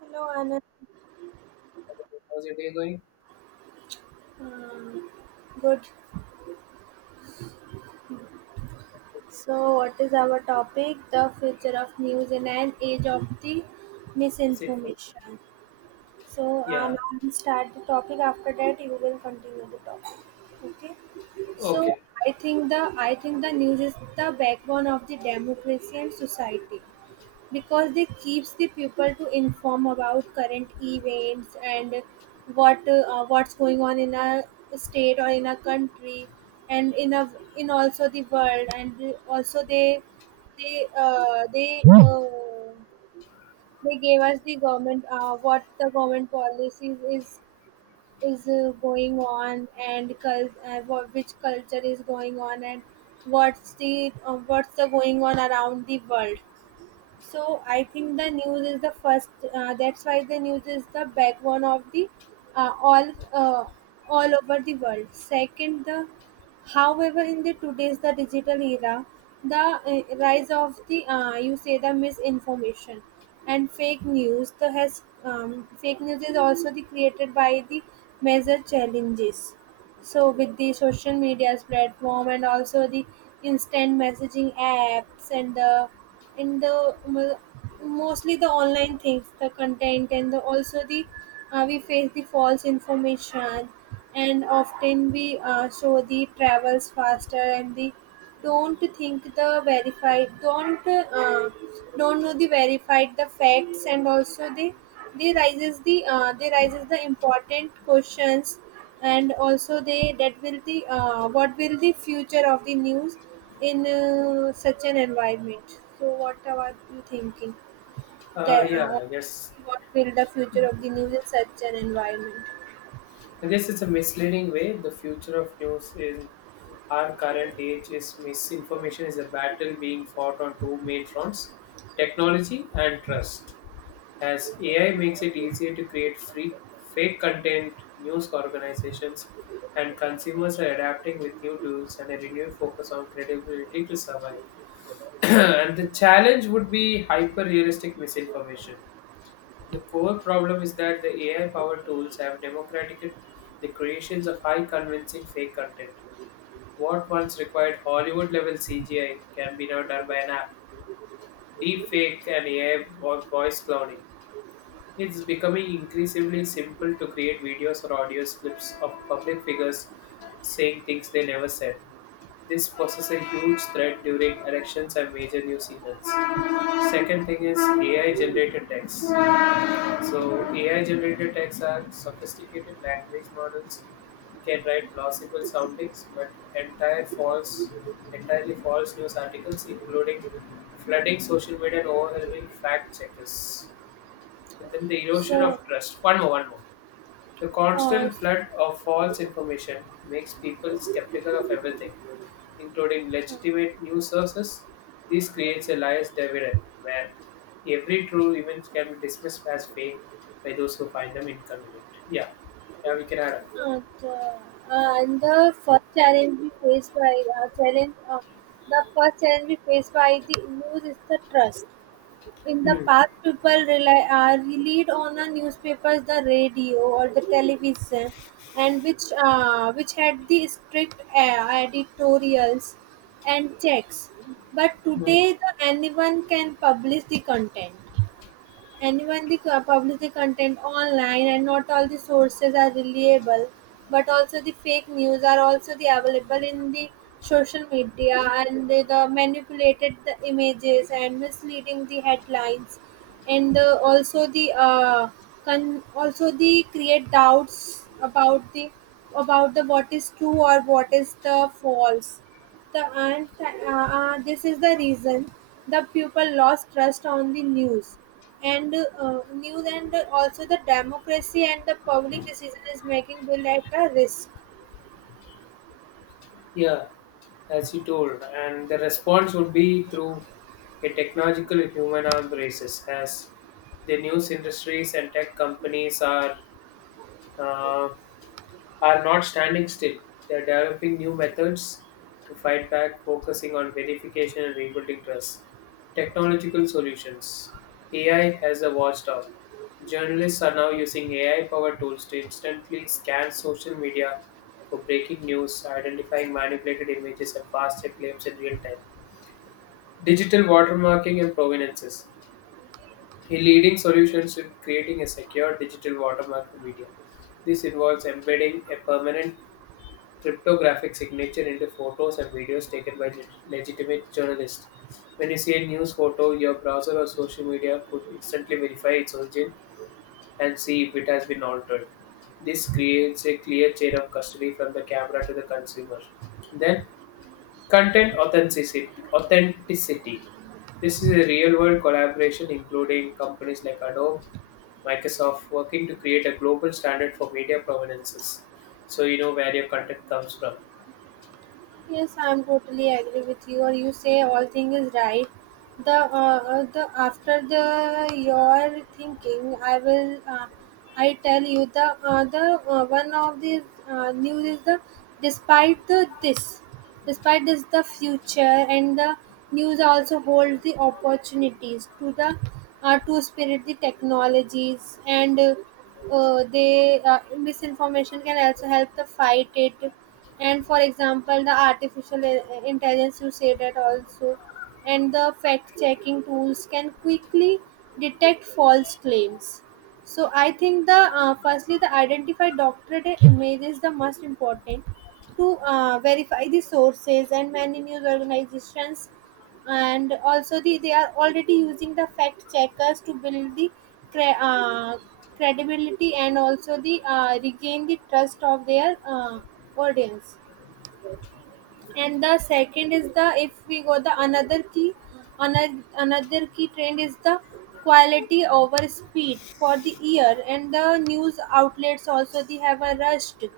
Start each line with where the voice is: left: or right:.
right: Hello, Anand.
left: How's your day going?
right: Um, good. So, what is our topic? The future of news in an age of the
left: Is it for?
right: misinformation.
left: Yeah.
right: Now we start the topic. After that, you will continue the topic. Okay. So,
left: Okay.
right: I think the news is the backbone of the democracy and society. Because they keeps the people to inform about current events and what's going on in a state or in a country and in also the world and also they uh, they uh, they gave us the government what the government policies is going on and which culture is going on and what's the going on around the world so I think the news is the first. That's why the news is the backbone of the uh, all uh, all over the world. Second, the however in the today's the digital era, the rise of the you say the misinformation and fake news. The has fake news is also the created by the major challenges so with the social media's platform and also the instant messaging apps and the mostly the online things, the content and also the we face the false information and often we show the travels faster and the don't think the verified. Don't know the verified the facts and also they raises the important questions and also they that will the what will the future of the news in such an environment. So what are you thinking?
left: Uh,
right: That
left: yeah, I guess.
right: what will the future of the news in such an environment?
left: I guess it's a misleading way. The future of news in our current age is misinformation is a battle being fought on two main fronts, technology and trust. As AI makes it easier to create free, fake content, news organizations and consumers are adapting with new tools and a renewed focus on credibility to survive. And the challenge would be hyper realistic misinformation. The core problem is that the AI-powered tools have democratized the creations of high convincing fake content. What once required Hollywood-level CGI can be now done by an app, deepfake, and AI voice cloning. It's becoming increasingly simple to create videos or audio clips of public figures saying things they never said. This poses a huge threat during elections and major news events. Second thing is AI generated text. So AI generated texts are sophisticated language models can write plausible soundings, but entirely false news articles, including flooding social media and overwhelming fact checkers. And then the erosion
right: So.
left: of trust. One more. The constant flood of false information makes people skeptical of everything, including
right: Uh,
left: legitimate news sources. This creates a biased dividend where every true event can be dismissed as fake by those who find them inconvenient. Yeah, yeah, we can add up.
right: The and the first challenge we faced by challenge the first challenge we faced by the news is the trust. In the
left: Hmm.
right: past, people rely relied on the newspapers, the radio, or the television, and which had the strict editorials and checks. But
left: Hmm.
right: today, the, anyone can publish the content and when they publish the content online and not all the sources are reliable but also the fake news are also the available in the social media and the manipulated the images and misleading the headlines and also the also the create doubts about the what is true or what is the false the and this is the reason the people lost trust on the news and news and also the democracy and the public decision is making will at a risk.
left: Yeah, as you told, and the response would be through a technological human arm races as the news industries and tech companies are. Uh, are not standing still. They are developing new methods to fight back, focusing on verification and rebuilding trust. Technological solutions. AI has a watchdog. Journalists are now using AI powered tools to instantly scan social media for breaking news, identifying manipulated images, and fast check claims in real time. Digital watermarking and provenances. The leading solutions to creating a secure digital watermark for media. This involves embedding a permanent cryptographic signature into photos and videos taken by legitimate journalists. When you see a news photo, your browser or social media could instantly verify its origin and see if it has been altered. This creates a clear chain of custody from the camera to the consumer. Then, content authenticity. Authenticity. This is a real world collaboration including companies like Adobe, Microsoft working to create a global standard for media provenances. So you know where your content comes from.
right: Yes, I'm totally agree with you. Or you say all thing is right. The after the your thinking, I tell you the one of the news is the despite the this. Despite this the future and the news also hold the opportunities to the to spirit the technologies and they misinformation can also help the fight it and for example the intelligence you say that also and the fact checking tools can quickly detect false claims so I think the firstly the identify doctorate image is the most important to verify the sources and many news organizations and also they are already using the fact checkers to build the cre- uh, credibility and also the regain the trust of their audience and the second is the if we go the another key another key trend is the quality over speed for the year and the news outlets also they have a rush to-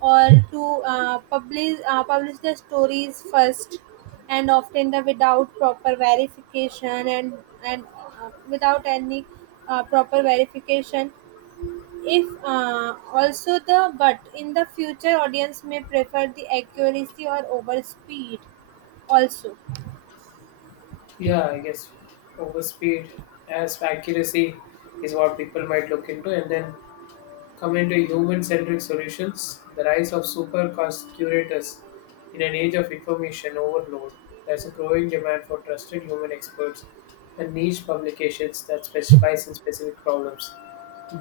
right: or to publish publish the stories first and often the without proper verification and without any proper verification if also the but in the future audience may prefer the accuracy or over speed also.
left: Yeah, I guess overspeed as accuracy is what people might look into, and then come into human-centric solutions. The rise of super cost curators in an age of information overload. There's a growing demand for trusted human experts and niche publications that specialize in specific problems.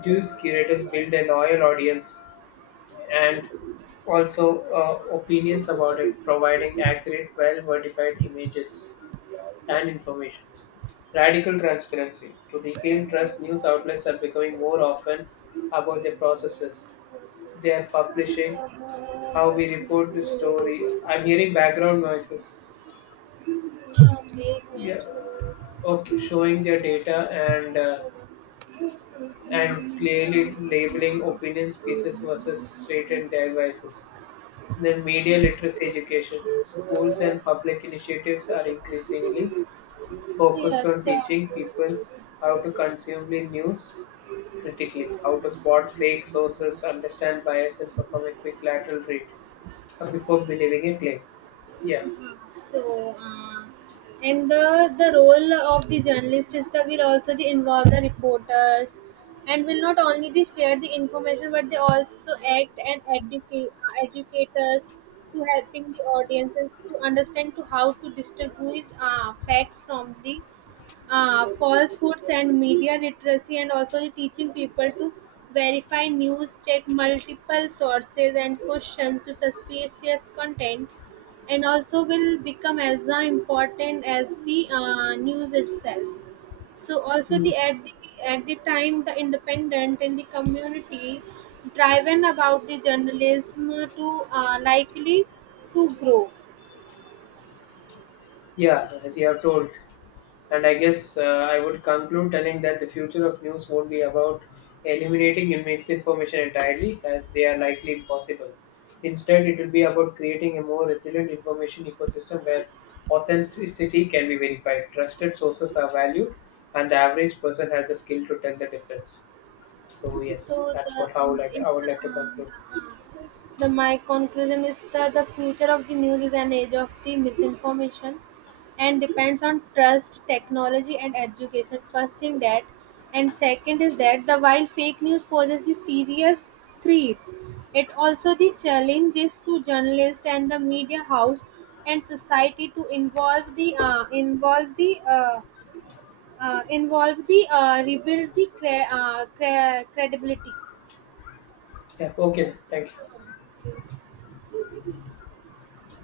left: These curators build a loyal audience and also opinions about it, providing accurate, well-modified images and informations. Radical transparency. To regain trust, news outlets are becoming more often about their processes. They are publishing, how we report the story. I'm hearing background noises. Yeah, okay, showing their data and and clearly labeling opinions pieces versus certain devices. Then media literacy education. Schools and public initiatives are increasingly focused
right: Yes,
left: on
right: the
left: teaching people how to consume the news critically, how to spot fake sources, understand bias, and perform a quick lateral read before believing a claim. Yeah.
right: So, and the role of the journalist is that will also the involve the reporters, and will not only they share the information, but they also act and educate educators to helping the audiences to understand to how to distinguish facts from the falsehoods and media literacy and also the teaching people to verify news check multiple sources and question to suspicious content and also will become as important as the news itself so also
left: Hmm.
right: the at the at the time the independent and the community driven about the journalism to likely to grow.
left: Yeah, as you have told. And I guess I would conclude telling that the future of news won't be about eliminating misinformation entirely, as they are likely impossible. Instead, it will be about creating a more resilient information ecosystem where authenticity can be verified, trusted sources are valued, and the average person has the skill to tell the difference. So yes,
right: So
left: that's
right: the
left: what how
right: and
left: like
right: if
left: I would like to conclude.
right: the my conclusion is that the future of the news is an age of the misinformation, and depends on trust, technology, and education. First thing that, and second is that the while fake news poses the serious threats, it also the challenges to journalists and the media house and society to involve the rebuild the credibility.
left: Yeah, okay, thank you.